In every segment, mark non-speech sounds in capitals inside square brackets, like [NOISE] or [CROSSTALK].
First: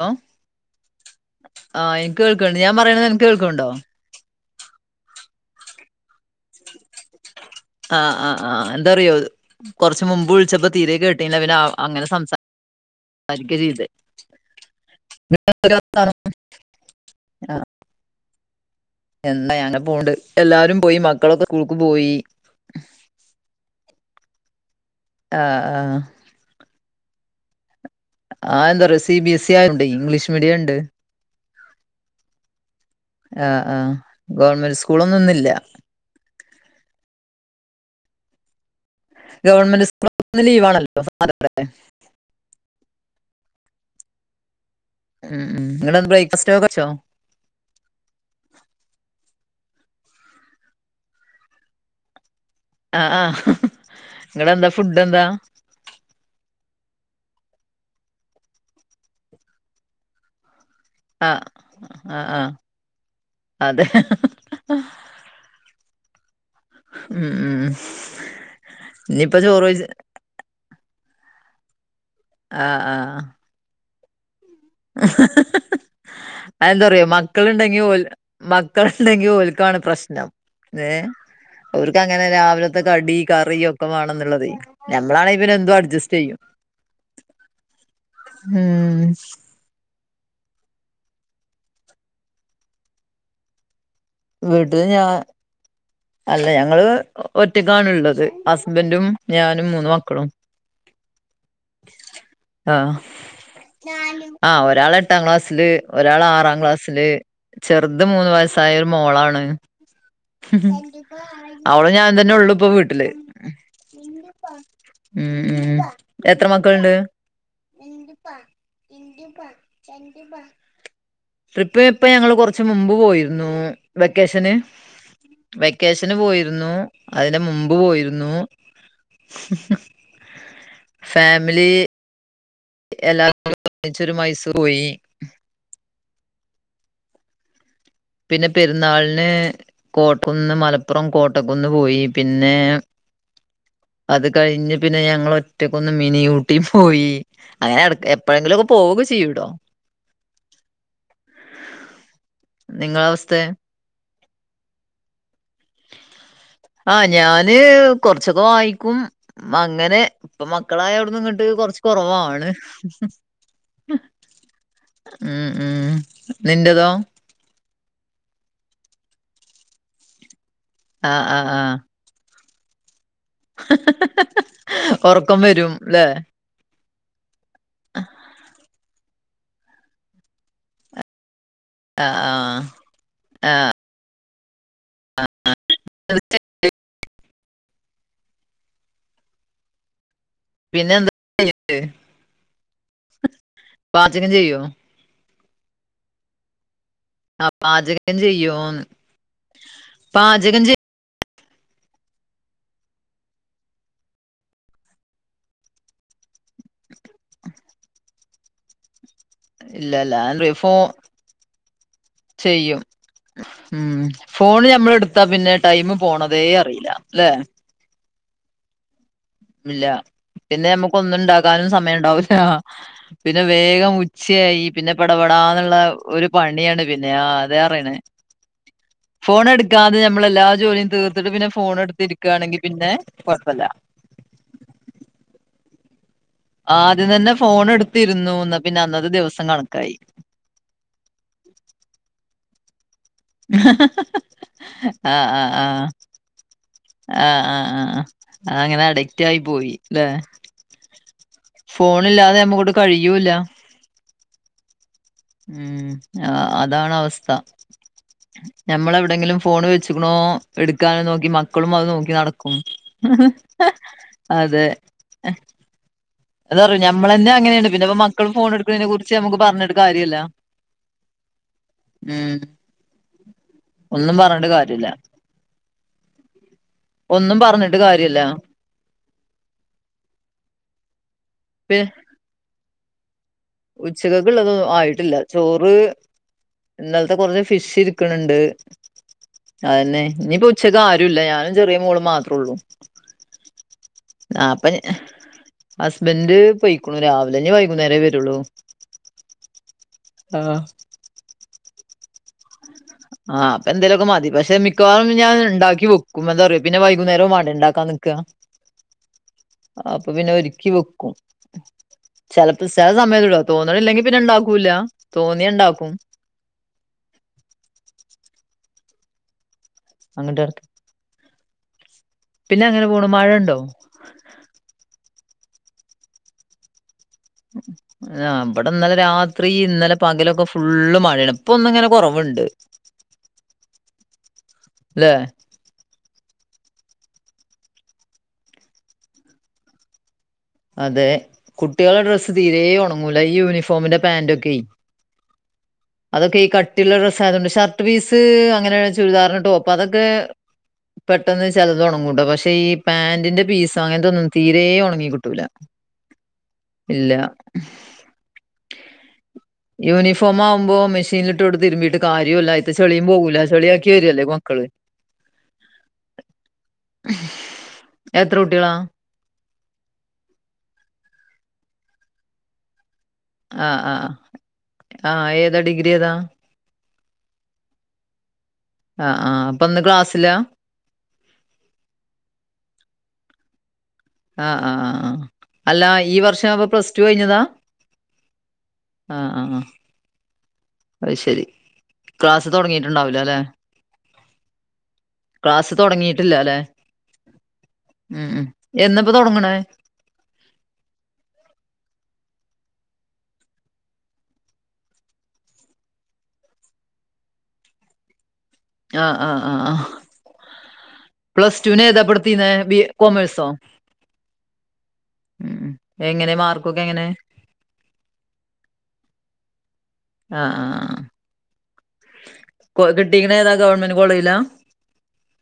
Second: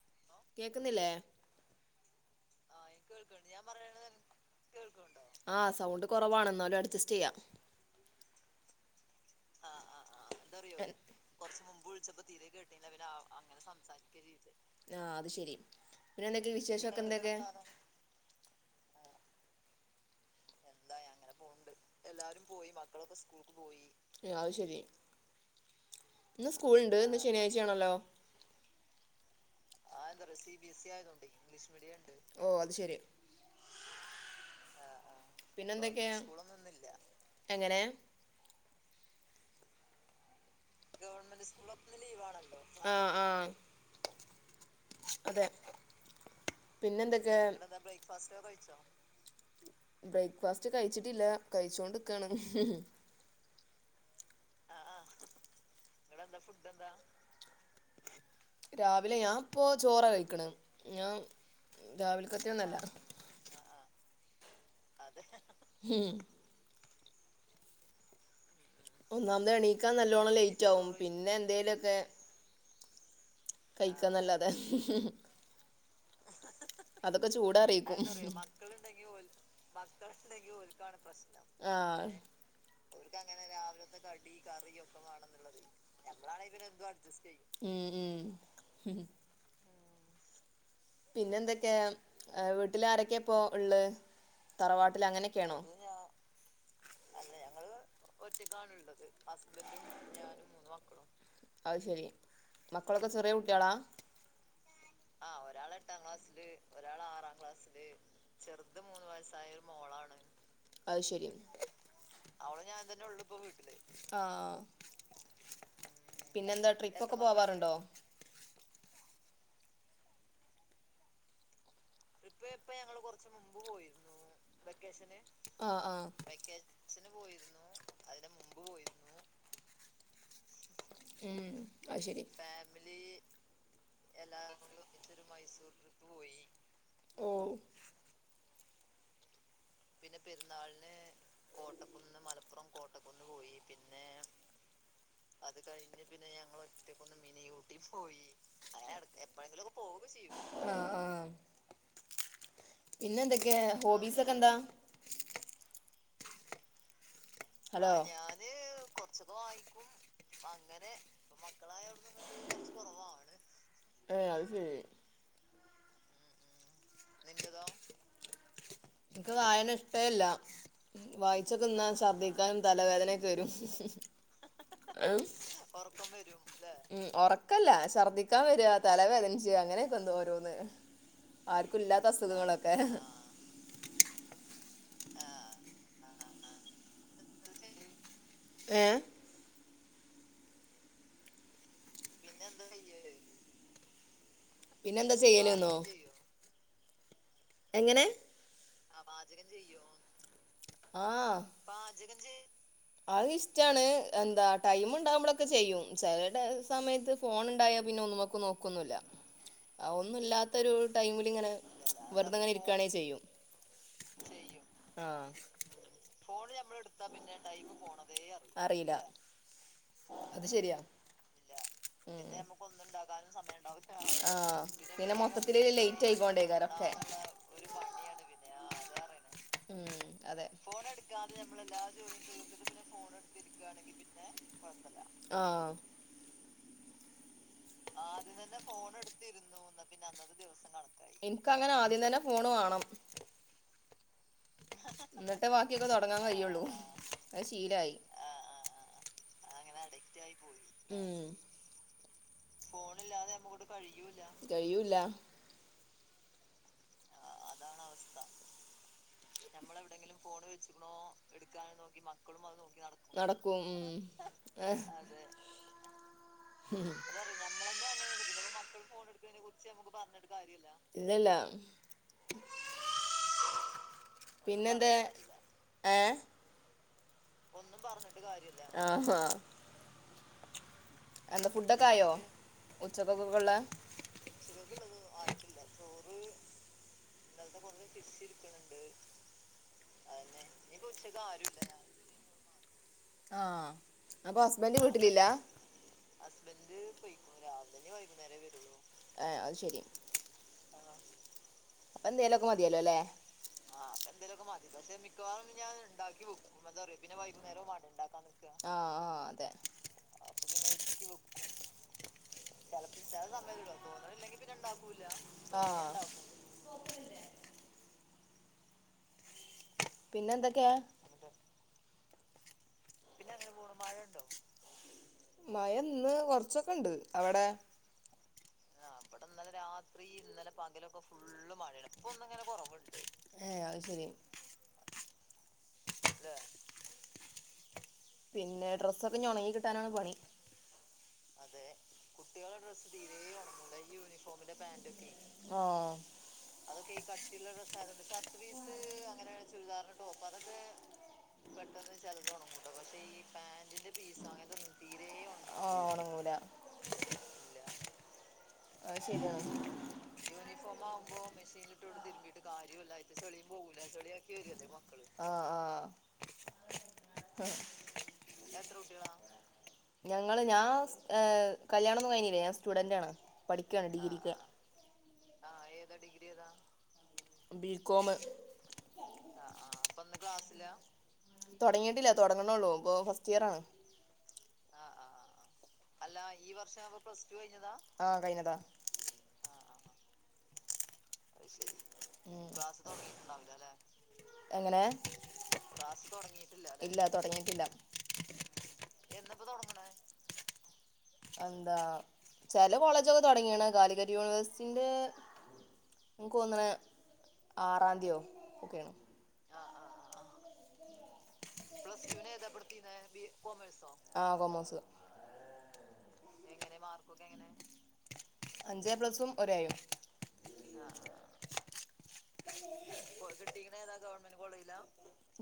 ലൊ കേക്കുന്നില്ലേ? ആഹ് എനിക്ക് കേൾക്ക്ണ്ട് ഞാൻ പറയ്ണന്നത് അനക്ക് കേൾക്ക്ണ്ടോ? ആഹ് സൗണ്ട് കുറവാണെന്നാലും അഡ്ജസ്റ്റ് ചെയ്യാം. ആഹ് ആഹ് ആഹ് എന്താറിയോ ആഹ് കൊറച്ച് ആഹ് മുമ്പ് ആഹ് വിളിച്ചപ്പോ തീരെ കേട്ടില്ല പിന്നെ എന്തറിയോകുറച്ച് ആ- മുമ്പ് അങ്ങനെ വിളിച്ചപ്പോ തീരെ കേട്ടില്ല അവ സംസാരിക്ക അങ്ങനെ ചെയ്ത് സംസാരിക്കെന്ന്. ആഹ് അത് ശെരി പിന്നെ എന്തൊക്കെയ വിശേഷംഒക്കെ എന്തൊക്കെ? ആഹ് എന്താ അങ്ങനെ പോണ്ട് എല്ലാരും പോയി മക്കളൊക്കെ സ്കൂൾക്ക് പോയി. പോയി മക്കളൊക്കെ സ്കൂൾക്ക് പോയി. അത് ശരി. ആഹ് ആഹ്. ഇന്ന് സ്കൂളുണ്ട്ഇന്ന്ശനിയാഴ്ചയാണല്ലോ? ആഹ് എന്താ അറിയാ സി ബി എസ് ഇി ആയോണ്ടെ ഇംഗ്ലീഷ് മീഡിയം ഉണ്ട്. ഇംഗ്ലീഷ് മീഡിയണ്ട് ഓ അത് ശരി. ആഹ് ആഹ് ഗവൺമെന്റ് സ്കൂളൊന്നും ഇന്നില്ല. പിന്നെ എന്തൊക്കെയാ. എങ്ങനെ. ഗവൺമെന്റ് സ്കൂള് ഒക്കെ ഇന്ന് ലീവാണ്. ഗവൺമെന്റ് സ്കൂള് ഒക്കെ ലീവാണല്ലോ ആഹ് ആഹ്. ഉം ഉം ഇങ്ങൾ ബ്രേക്ക്ഫാസ്റ്റ്ഒക്കെ കഴിച്ചോ? ക്കെൽ ബ്രേക്ക്ഫാസ്റ്റ് ഒക്കെ കഴിച്ചോ? ബ്രേക്ക്ഫാസ്റ്റ് കയിച്ചിട്ടില്ല കയിച്ചോണ്ട്ക്കാണ്. അഹ്ആഹ് ഇങ്ങളെ എന്താ ഫുഡ് എന്താ ഇങ്ങടെ എന്താ ഫുഡ് എന്താ രാവിലെ ഞാൻ പ്പൊ ചോറി കഴിക്കണ്. ഞാൻ ആഹ് അഹ്ആഹ് രാവിലക്കത്തെയൊന്നല്ല അതെ അതെ ഹും. ഉം ഉം ഇനിയിപ്പ ഒന്നാമത് ചോറ് വെച്ച് എണീക്കാൻ നല്ലോണം ലേറ്റ് ആവും പിന്നെ എന്തേലൊക്കെ? ആഹ് ആഹ് കയിക്കാന്നല്ലാതെ [UNINTELLIGIBLE] അതെന്താറിയോ അതൊക്കെ മക്കള്ണ്ടെങ്കി ചൂടറിയിക്കും ഓൽ മക്കള്ണ്ടെങ്കി ഓൽക്കാണ് പ്രശ്നം ഏഹ് ആഹ് ഓര്ക്കങ്ങനെ രാവിലത്തെ കടി കറി ഒക്കെ വാണംന്നുള്ളതെയ് ഞമ്മളാണെങ്കി പിന്നെ എന്തും അഡ്ജസ്റ്റെയ്യും ബഡ്ജസ്റ്റയ് ഉം ഉം ഉം.... പിന്നെന്തൊക്കെ ആ വീട്ടില് ആരൊക്കെ പ്പോ ഇളള് വീട്ടില് ഞാ തറവാട്ടില് അങ്ങനെയൊക്കെയാണോ? അല്ല ഞങ്ങള് ഒറ്റക്കാണ്ള്ളത് ഹസ്ബന്റും ഞാനും മൂന്ന് മക്കളും. അത് ശരി മക്കളൊക്കെ ചെറിയ കുട്ടികളാ ആഹ് ഒരാളെട്ടാം ക്ലാസില് ഒരാള് ആറാം ക്ലാസ്സില് ചെർത് മൂന്ന് വയസായ ഒരു മോളാണ് മോളാണ് അവളും ഞാനും തന്നെ ഒള്ളു ഇപ്പൊ വീട്ടില്. ആഹ് ഉം ഉം എത്ര പിന്നെന്താ മക്കൾണ്ട്? ട്രിപ്പൊക്കെ പോവാറുണ്ടോ ട്രിപ്പ് ഇപ്പ ഞങ്ങള് കൊറച്ച് മുമ്പ് പോയിരുന്നു വെക്കേഷന് ആഹ് ആഹ് വെക്കേഷന് പോയിരുന്നു അതിനെ മുമ്പ് പോയിരുന്നു. ഉം ഫാമിലി അത് ശരി. എല്ലാരും [UNINTELLIGIBLE] ഒര്മിച്ച് മൈസൂർ പോയി. മൈസൂർ പൊയി ഓ. പിന്നെ പെര്ന്നാളിന് പിന്നെ പെര്ന്നാളിന് പോയി കോട്ടക്കുന്ന് പിന്നെ മലപ്പുറം കോട്ടക്കുന്ന് പോയി പിൻ അത് കഴിഞ്ഞ് പിന്നെ ഞങ്ങളൊറ്റക്കൊന്ന് മിനി ഊട്ടി പോയി അങ്ങനെടക്ക് എപ്പ പ്പഴെങ്കിലൊക്കെ പോവു ഒക്കെ ചെയ്യൂട്ടോ ആഹ് ആഹ് നിങ്ങളെ പിന്നെ അവസ്ഥെ എന്തൊക്കെയ ഹോബീസ് ഒക്കെ എന്താ? ആഹ് ഞാൻ ഹലോ [UNINTELLIGIBLE] കൊറച്ചൊക്കെ വായിക്കും അങ്ങനെ ഇപ്പ മക്കളായ അവിടന്ന് ഇങ്ങട്ട് കൊറച്ച് കൊറവവാണ്. [UNINTELLIGIBLE] ഏഹ് അത് ശരി ഉം ഉം നിൻ്റെതോ? നിന്റതോ ഇൻക്ക് വായന ഇഷ്ടേല്ല. ആഹ് ആഹ് വായിച്ച ആഹ് തിന്നാ ഛർദ്ദിക്കാനും തലവേദനൊക്കെ വെരും. [UNINTELLIGIBLE] [UNINTELLIGIBLE] ഉറക്കം വരും ല്ലേ ഒറക്കം വെരും. ഉം ഉറക്കല്ല ഛർദ്ദിക്കാൻ വരുവാ തലവേദനച്ച് അങ്ങനെയൊക്കെ ൻഡ് ഓരോന്ന് ആർക്കുല അഹ്ആഹ് ആഹ് [UNINTELLIGIBLE] ഏഹ് പിന്നെ എന്താ [UNINTELLIGIBLE] പിന്നെ എന്താ ചെയ്യല്? പാചകം ചെയ്യുവോ പിന്നെ എന്താ ചെയ്യല്ന്നോ. ആഹാ എങ്ങനെ പാചകം ചെയ്യോന്ന്, പാചകം ചെയോ, ആഹ് പാചകം ചെ അത് ഇഷ്ടാണ് എന്താ ടൈം ഉണ്ടാവകുമ്പോഴൊക്കെ ചെയ്യും ചെല സമയ ത്ത് ഫോൺ ഉണ്ടായ പിന്നെ ഒന്നും നോക്കുല്ല ഇല്ലല്ല ഒന്നും അ ഇല്ലാത്തരു ഫോ ടൈമിലിങ്ങനെ വെറതെങ്ങന ഇരിക്കുകയാണേ ചെയ്യും ഉം ഫോണ് നമ്മള് ആ എടുത്താ പിന്നെ, ടൈം പോണതേ അറിയിലാല്ലേ. അറിയില്ല ഇല്ല അത് പിന്നെ ശരിയാ നമ്മുക്ക് ഒന്നും ഉണ്ടാക്കാനും സമയം ഉണ്ടാവല പിന്നെ പിന്നെ വേഗം ഉച്ചയായി പിന്നെ മൊത്തത്തില് പടപടാന്നുള്ള ലേറ്റ് ഒരു പണിയാണ് ആയിക്കൊണ്ടേക്കാരൊക്കെ പിന്നെ ആ അതറയണേ ഫോൺ എടുക്കാതെ ഉം നമ്മളെല്ലാ അതെ ജോലിയും തീർത്തിട്ട് പിന്നെ ഫോൺ എടുത്തിരിക്കുകയാണെങ്കിൽ പിന്നെ കുഴപ്പല്ല. ആഹ് ആദ്യം തന്നെ ഫോൺ എടുത്തിരുന്നുന്ന് പിന്നെ അന്നത്തെ ദിവസം കണക്കായി അന്നത്തെ ദിവസം കണക്കാണ്. എനിക്ക് അങ്ങനെ ആദ്യം തന്നെ ഫോണ് വേണം ആഹ് എന്നിട്ട് ആഹ് ബാക്കിയൊക്കെ ആഹ് തുടങ്ങാൻ കഴിയുള്ളൂ ആഹ് അത് ശീലായി ആഹ് ആഹ് അങ്ങനെ അഡിക്റ്റ് ആയി പോയി അല്ലേ ഉം ഫോണ് ഇല്ലാതെ നമ്മക്കങ്ങോട്ട് കഴിയൂല്ല കഴിയൂല കഴിയൂല. ഉം അതാണ് അവസ്ഥ അവസ്ഥ ഞമ്മളെവിടെങ്കിലും ഫോണ് വെച്ചക്കണോ എടുക്കാനും നോക്കി മക്കളും അത് നോക്കി നടക്കും നടക്കും ഉം [INAUDIBLE] അതെ അതറിയോ ഉം ഞമ്മളന്നെ നമ്മളെന്നെ അങ്ങനെയാണ് പിന്നെപ്പ അങ്ങനാണ് മക്കള് പിന്നെ ഫോൺ മക്കൾ എടുക്കുന്നതിനെ ഫോൺ കുറിച്ച് നമുക്ക് എടുക്കുന്നതിനെ കുറിച്ച് പറഞ്ഞിട്ട് നമ്മൾ കാര്യല്ല പറഞ്ഞിട്ട് കാര്യല്ല ഇല്ലല്ലോ ഉം ഒന്നും പറഞ്ഞട്ട് കാര്യല്ല. പിന്നെന്തേ ഏഹ് ഒന്നും പറഞ്ഞിട്ട് കാര്യല്ല ആഹാ എന്താ പി ഫുഡൊക്കെ ആയോ? ഉച്ചക്കൊക്കള്ള ഉച്ചക്കുള്ളത് ആയിട്ടില്ല ചോറ് ഇന്ന കുറച്ച് ഫിഷ് ഇരിക്കാണ്ട്. അതെന്നെ ഇനിയിപ്പോ ഉച്ചക്ക് ആരുംല്ല ഞാനും ചെറിയ മോളും മാത്രേ ള്ളു ആഹ് അപ്പോ ഹസ്ബൻഡ് വീട്ടിലില്ലാ ഹസ്ബൻഡ് പോയിക് ണു രാവിലെഞ് വൈകുന്നേരം വരുള്ളൂ ആഹ് അത് ശരി ആഹാ.. ! അപ്പോ എന്തേലോക്കെ മതിയല്ലോ അല്ലേ? ആഹ്പ്പൊ എന്തേലൊക്കെ മ തി പക്ഷെ മിക്കവാറുംഞാൻ ഉണ്ടാക്കിവെക്കും അ തറിയോ പിന്നെ വൈകുന്നേരൊ വേണ്ടേ ഉണ്ടാക്കാൻ ആഹ് ആഹ അതെ അപ്പൊ പിന്നെ ഒരുക്കി വെക്കും ചെലപ്പോ ചെല ചിലപ്പ സമയത്ത്ട്ടോ സമയല്ലട തോന്നണില്ലെങ്കി തോന്നില്ലെങ്കി പിന്നെ ഇണ്ടാക്കൂല്ല ഇണ്ടാക്കൂല തോന്നിയ ഇണ്ടാക്കും ഇപ്പൊ ഓക്കേ അല്ലെ അങ്ങട്ട് കെടക്കും പിന്നെന്തൊക്കെയാണ്. പിന്നെ എങ്ങനെ പോണ് മഴ ഉണ്ടോ മഴ ഇന്ന് കൊറച്ചൊക്കെ ഉണ്ട് അവിടെ ആം ആഹ് ഇവിടെ ഇന്നലെ രാത്രി ഇന്നലെ ഫുള്ള് പകലൊക്കെ മഴയാണ് ഇപ്പൊ ഫുള്ള് മഴ ഒന്നിങ്ങനെ ഇപ്പൊ ഒന്ന് ഇങ്ങനെ കൊറവുണ്ട് കൊറവുണ്ട് ഏഹ് അത് ശരി ല്ലേ തേ... പിന്നെ, ഡ്രസ്സൊക്ക ഞ്ഞി ഒണങ്ങി കിട്ടാനാണ് പണി. അതെ കുട്ടികളുടെ ഡ്രസ്സ് തീരേ ഒ ണങ്ങൂല ഈ യൂണിഫോമിന്റെ പാന്റൊ ക്കെ തെ ത്തീ... അതൊക്കെ ഈ കട്ടി ള്ള ഡ്രസ്സാ യതൊണ്ട് ഷർട്ട് പീസ് അങ്ങനെ ചുരിദാറിന് ടോപ്പ് അതൊക്കെ പെട്ടെന്ന് ചിലത് ഉണങ്ങൂട്ടോ പക്ഷെ ഈ പാന്റിന്റെ പീസായോണ്ട് തീരെ ഒ ണങ്ങികി പറ്റൂ ല ആഹ് ഒണങ്ങൂല ഇല്ല അത്ശെ രിയാ യൂണിഫോം ആവുമ്പോ മെഷീനിലിട്ട് കൊടുത്ത് തിരുമ്പീട്ട് മെഷീനിട്ടോട് കാര്യവുല്ല. അയ്ത്തെ ചെളിയും രുമ്പീട്ട്ക പോകൂല. ചെളിയ പോകല ചെളിയാക്കി ചെളിയ ആക്കി വരല്ലേ മക്കള് ആഹ് ആഹ് എത്ര പില്ല കുട്ടികളാ? എത്രൂട്ടി കള ഞങ്ങള്ഞാൻ്കല്യാണന്നും കഴഞ്ഞില്ല ഞാൻ സ്റ്റുഡന്റ് ആണ് ആഹ് പഠിക്കാണ് ആഹ് ഡിഗ്രിക്ക് ആഹ ഏതാ ഡിഗ്രി ഏതാ ബീകോ മ് ആ ആ് അപ്പൊ ഇ ന്ന് ക്ലാസ്സില തൊ ടങ്ങിയിട്ടില്ല തുടങ്ങണള്ളൂ ഇപ്പൊ ഫസ്റ്റ് ഇയർആ ണ് ആഹ് ആഹ ആ് അല്ല ഈ വർഷം അപ്പ പ്ലസ് ടു കഴിഞ്ഞതാ ആഹ് കഴിഞ്ഞതാ ആഹ ആഹ് ആഹ് അത് ശരി. ക്ലാസ് തൊടങ്ങിയിട്ടുണ്ടാവൂല ല്ലെ? എങ്ങനെ ക്ലാസ് തൊടങ്ങിയിട്ടില്ല ല്ലെ? തൊടങ്ങിട്ടില്ല. ഇല്ല തൊടങ്ങിട്ടില്ല, ഉം ഉം എന്നപ്പ തൊടങ്ങണേ? തൊടങ്ങണ? എന്താ ചെല കോളേജ തുടങ്ങിയാണ് കാലിക്കറ്റ് യൂണിവേഴ്സിന്റെ നിക്കൊന്നണ്ആറാംന്തി യൊ ആഹ ആഹ ആഹ് ആഹ പ്ലസ്റ്റുന് ഏതാ പ്പ നെടുത്തിന് ബി കോമർസോ ആ കൊമേഴ്സ് ഉ എങ്ങനെ മാർക്കൊക്കെ എങ്ങനെ അഞ്ചേ പ്ലസും ഒരേയും ആഹ ആ് കിട്ടിക്കു ന്ന ഏതാ ഗവൺമെന്റ് കോളേജിലാ ല്ല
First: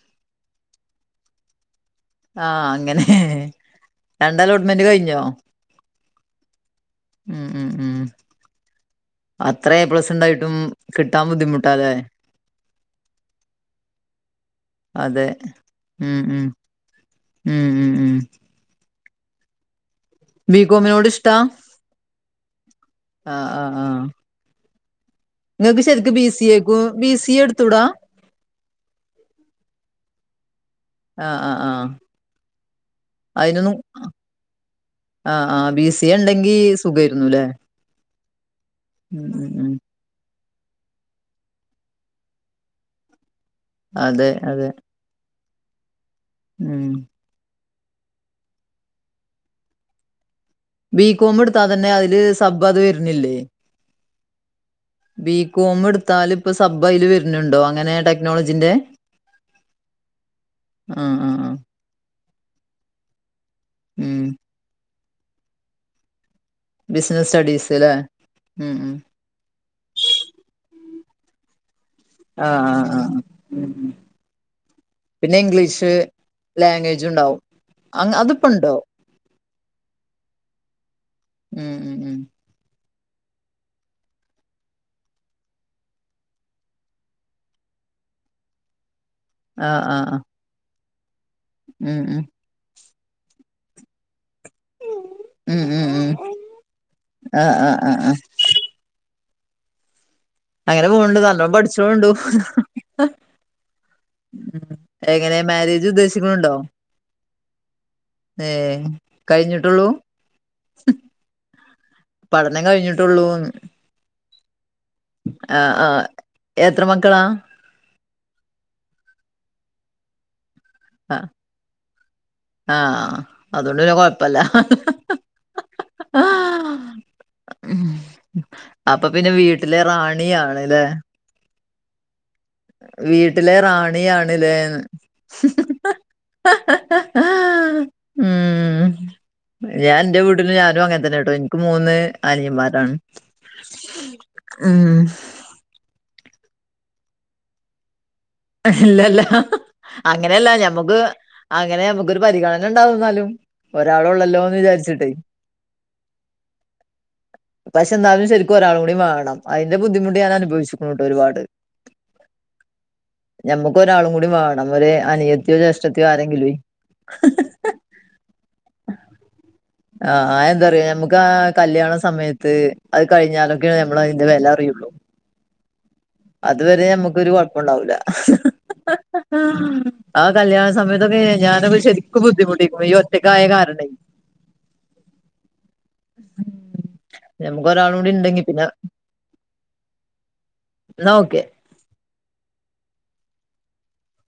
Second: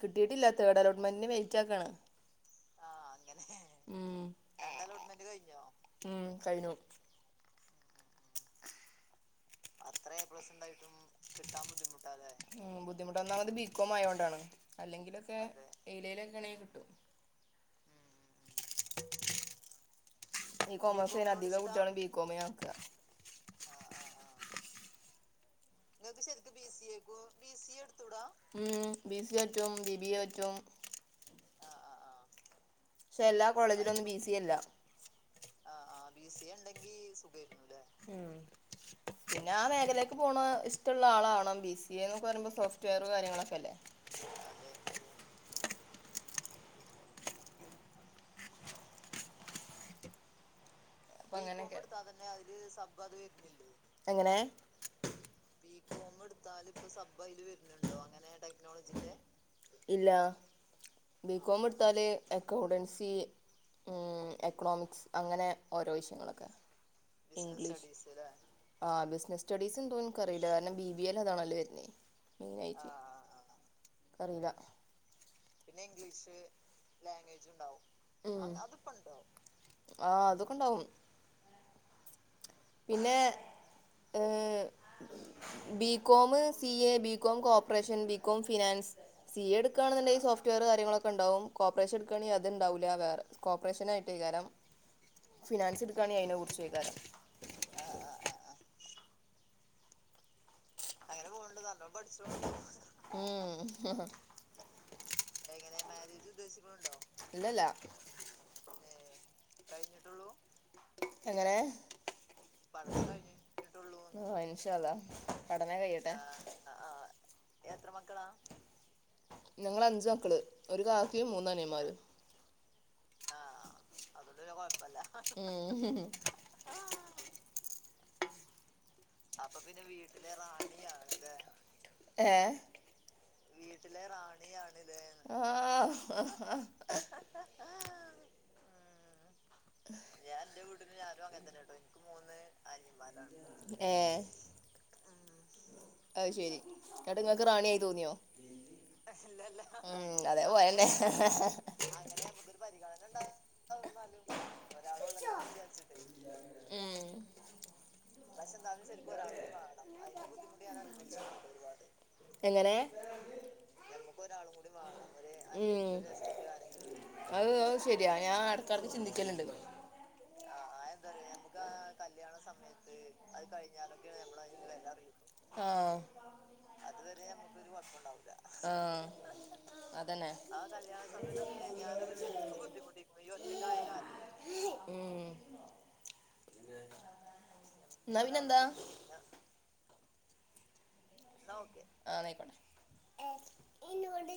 കിട്ടിട്ടില്ല തേർഡ് അലോട്ട്മെന്റിന് വെയിറ്റാ ക്കാണ് ആഹ് അങ്ങനെ ആ രണ്ട് അലോട്ട്മെന്റ് കഴിഞ്ഞോ അ കഴിഞ്ഞു ഉം ഉം ഉം അത്ര എ പ്ലസ്സ് ണ്ടായിട്ടും കിട്ടാൻ ബദ്ധിമുട്ടാ ല്ലെ ബുദ്ധിമുട്ടത് ഒന്നാമത് ബികോം ആയൊണ്ടാണ് അതെ അല്ലെങ്കിലൊക്കെ ഉം ഏലയിലൊക്കെ ഉം ആ ണെങ്കി കിട്ടും ഉം ഉം ഉം ബികോമിനോട് കോമഴ്സിലെ അധികം കുട്ട്യാളും ബി കോമിനാ ഏർക്കുവാ ആഹ ആഹ് ആഹ് നിങ്ങൾക്ക് മം മ് ശരിക്കും ബി സി എക്കും ബി സി എ എടുത്തൂടാ ബിസിഎ പറ്റും ബി ബി എ പറ്റും ആഹ ആഹ് ആഹ പക്ഷെ എല്ലാ കോളേജിലൊന്നും ബി സി എ ഇല്ല. ആഹ് സി ആഹ് എ ബി സിഎ ഉണ്ടെങ്കി ഇണ്ടങ്കി സുഖായിരുന്നുല്ലേ സുഗേർന്നുലേ ഉം ഉം പിന്നെ ആ ഉം മേഖല പോണ ഇഷ്ടള്ള ആളാവണം ബി സിഎ ന്ന്ക്കെ പറിമ്പോൾ സോഫ്റ്റ്‌വെയർ കാര്യങ്ങളൊക്കെ അല്ലേ. അതെ അതെ ഉം... ബീ അപ്പൊ കോം എടുത്താ അങ്ങനെയൊക്കെ തന്നെ അതില് സബ് അത് വരുണി ല്ലേ എങ്ങനെ ബികോം എടുത്താൽ ഇപ്പൊ സബ്ബയിൽ വരുന്നുണ്ടോ അങ്ങനെ ടെക്നോളജീന്റെ ഇല്ല ആ ആ ആ ബിക്കോമെട് ത്താൽ അക്കൗണ്ടൻസി ഉം എക്കണോമിക്സ് അങ്ങനെ ഓരോ വിഷയങ്ങളൊക്കെ ബിസിനസ് സ്റ്റഡീസ് ല്ലേ ഉം ആ ഉം ബിസ് നസ് സ്റ്റഡീസ് ഉണ്ടോന്ന് നിക്കറില്ല കാരണം ബി ബി എൽ അതാണല്ലോ വരുന്നെ ആഹ് ആഹ് ആഹ് ഉ അറീല്ല. പിന്നെ ഇംഗ്ലീഷ് ലാംഗ്വേജ് ഇണ്ടാവും അങ്ങ് അതിപ്പോ അ ഉണ്ടോ അതിപ്പണ്ടോ? ആ അതൊക്കെണ്ടാവും ഉം ഉം ഉം പിന്നെ ഹ് BCom C A, BCom cooperation, BCom finance C A ആ ആ ആ എട്ക്കാണ്ന്ന്ണ്ടെങ്കി സോഫ്റ്റ്‌വെയർ കാര്യങ്ങളൊക്കെണ്ടാവും കോപ്പ്റേഷൻ ഉം ഉം എട്ക്കാണീ അ അത്ണ്ടാവൂല വേറെ കോപ്പ്റേഷനായിട്ടേകാരം, ഫിനാൻസ് ഇട്ക്കാണെങ്കിൽ അയിനെ കുറിചെയ്കാരം. ആഹ് ആഹ് ആഹ് ആഹ് അങ്ങനെ പോക്ണ്ട് നല്ലോം പഠിച്ചോണ്ടു. ഉം എങ്ങനെ മേരേജ് ഉദ്ദേശിക്കുണുണ്ടോ? ഇല്ലല്ല ഏ കഴിഞ്ഞിട്ടൊള്ളൂ എങ്ങനേ പഠനം കഴിഞ്ഞിട്ടൊള്ളൂന്ന് ട്ടൊള്ളു ആഹ് ആഹ് ഇൻഷാള്ളാ പഠനം ആ കഴിയട്ടെ അ എത്ര ആഹ് മക്കളാ എത്ര മക്കളാ ഞങ്ങള് അഞ്ച് മക്കള് ഒരു ആ കാക്കിം മൂന്നനിയമ്മാരും. ആ ആഹ് അതുകൊണ്ട് പിന്നെ അതോണ്ട് പിന്നെ കൊഴപ്പല്ല ഉം ഹും ഹും കൊഴപ്പല്ല അപ്പൊ പിന്നെ വീട്ടിലെ റാണിയാണ്ല്ലേ ഏ വീട്ടിലെ റാണിയാണ്ലേന്ന് ആ ഉം ഞാൻ ഇന്റെ വീട്ടില് ഞാനും അങ്ങനെ തന്നെട്ടോ എനിക്ക് മൂന്ന് അനിയന്മാരാണ്. ഉം അഹ് ശെരി ഇങ്ങട്ട് ഇങ്ങക്ക് റാണിയായി തോന്നിയോ? ഇല്ലല്ല ഉം അങ്ങനെയല്ല അതേപോലെന്നെ ഞമ്മക്ക് അങ്ങനെ നമുക്കൊരു നമ്മക്കൊരു പരിഗണന ഉണ്ടാവും എന്നാലും പരിഗണനണ്ടാകും. ഒരാളൊള്ളല്ലോന്ന് ഒരാൾ വിചാരിച്ചിട്ടേ വന്നു ഹുറൂജ അട്ച്ചിട്ട് ഉം പക്ഷെ ന്നാലും ശരിക്ക് ഒരാളും കൂടി വാണം അയിന്റെ ബുദ്ധിമുട്ട് ഞാൻ അനുഭവിച്ചു എങ്ങനെ ഞമ്മക്ക് ഒരാളും ഒപ്പരാളും വേണം കൂടി ഒരു വാണം ഒര് അനിയത്തിയോ [UNINTELLIGIBLE] ഉം ജ്യേഷ്ഠത്തിയോ ആരെങ്കിലുവേ അഹ് അഹ് ശരിയാ ഞാൻ എട്ക്കട്ക്ക് ചിന്തിക്കല്ണ്ട് ആഹ് ആ എന്തറിയോ നമുക്ക് ആ കല്യാണ സമയത്ത് അത് കഴിഞ്ഞാലൊക്കെണ് നമ്മൾ അയ്ന്റെ വെല അറിയൊള്ളു. ആ അതുവരെ നമ്മക്കൊരു കൊ ണ്ടാവൂല. ആ ആ അതന്നെ കല്യാണ സമയത്തൊക്കെ ഞാനൊക്കെ ശരിക്കും ബുദ്ധിമുട്ടി ഉം നമുക്ക് ഒരാളും കൂടി ന്നാ ഉണ്ടെങ്കി പിന്നെന്താ പിന്നെ ന്നാ ഓക്കെ ഒക്കെ ആ ന്നയിക്കോട്ടേ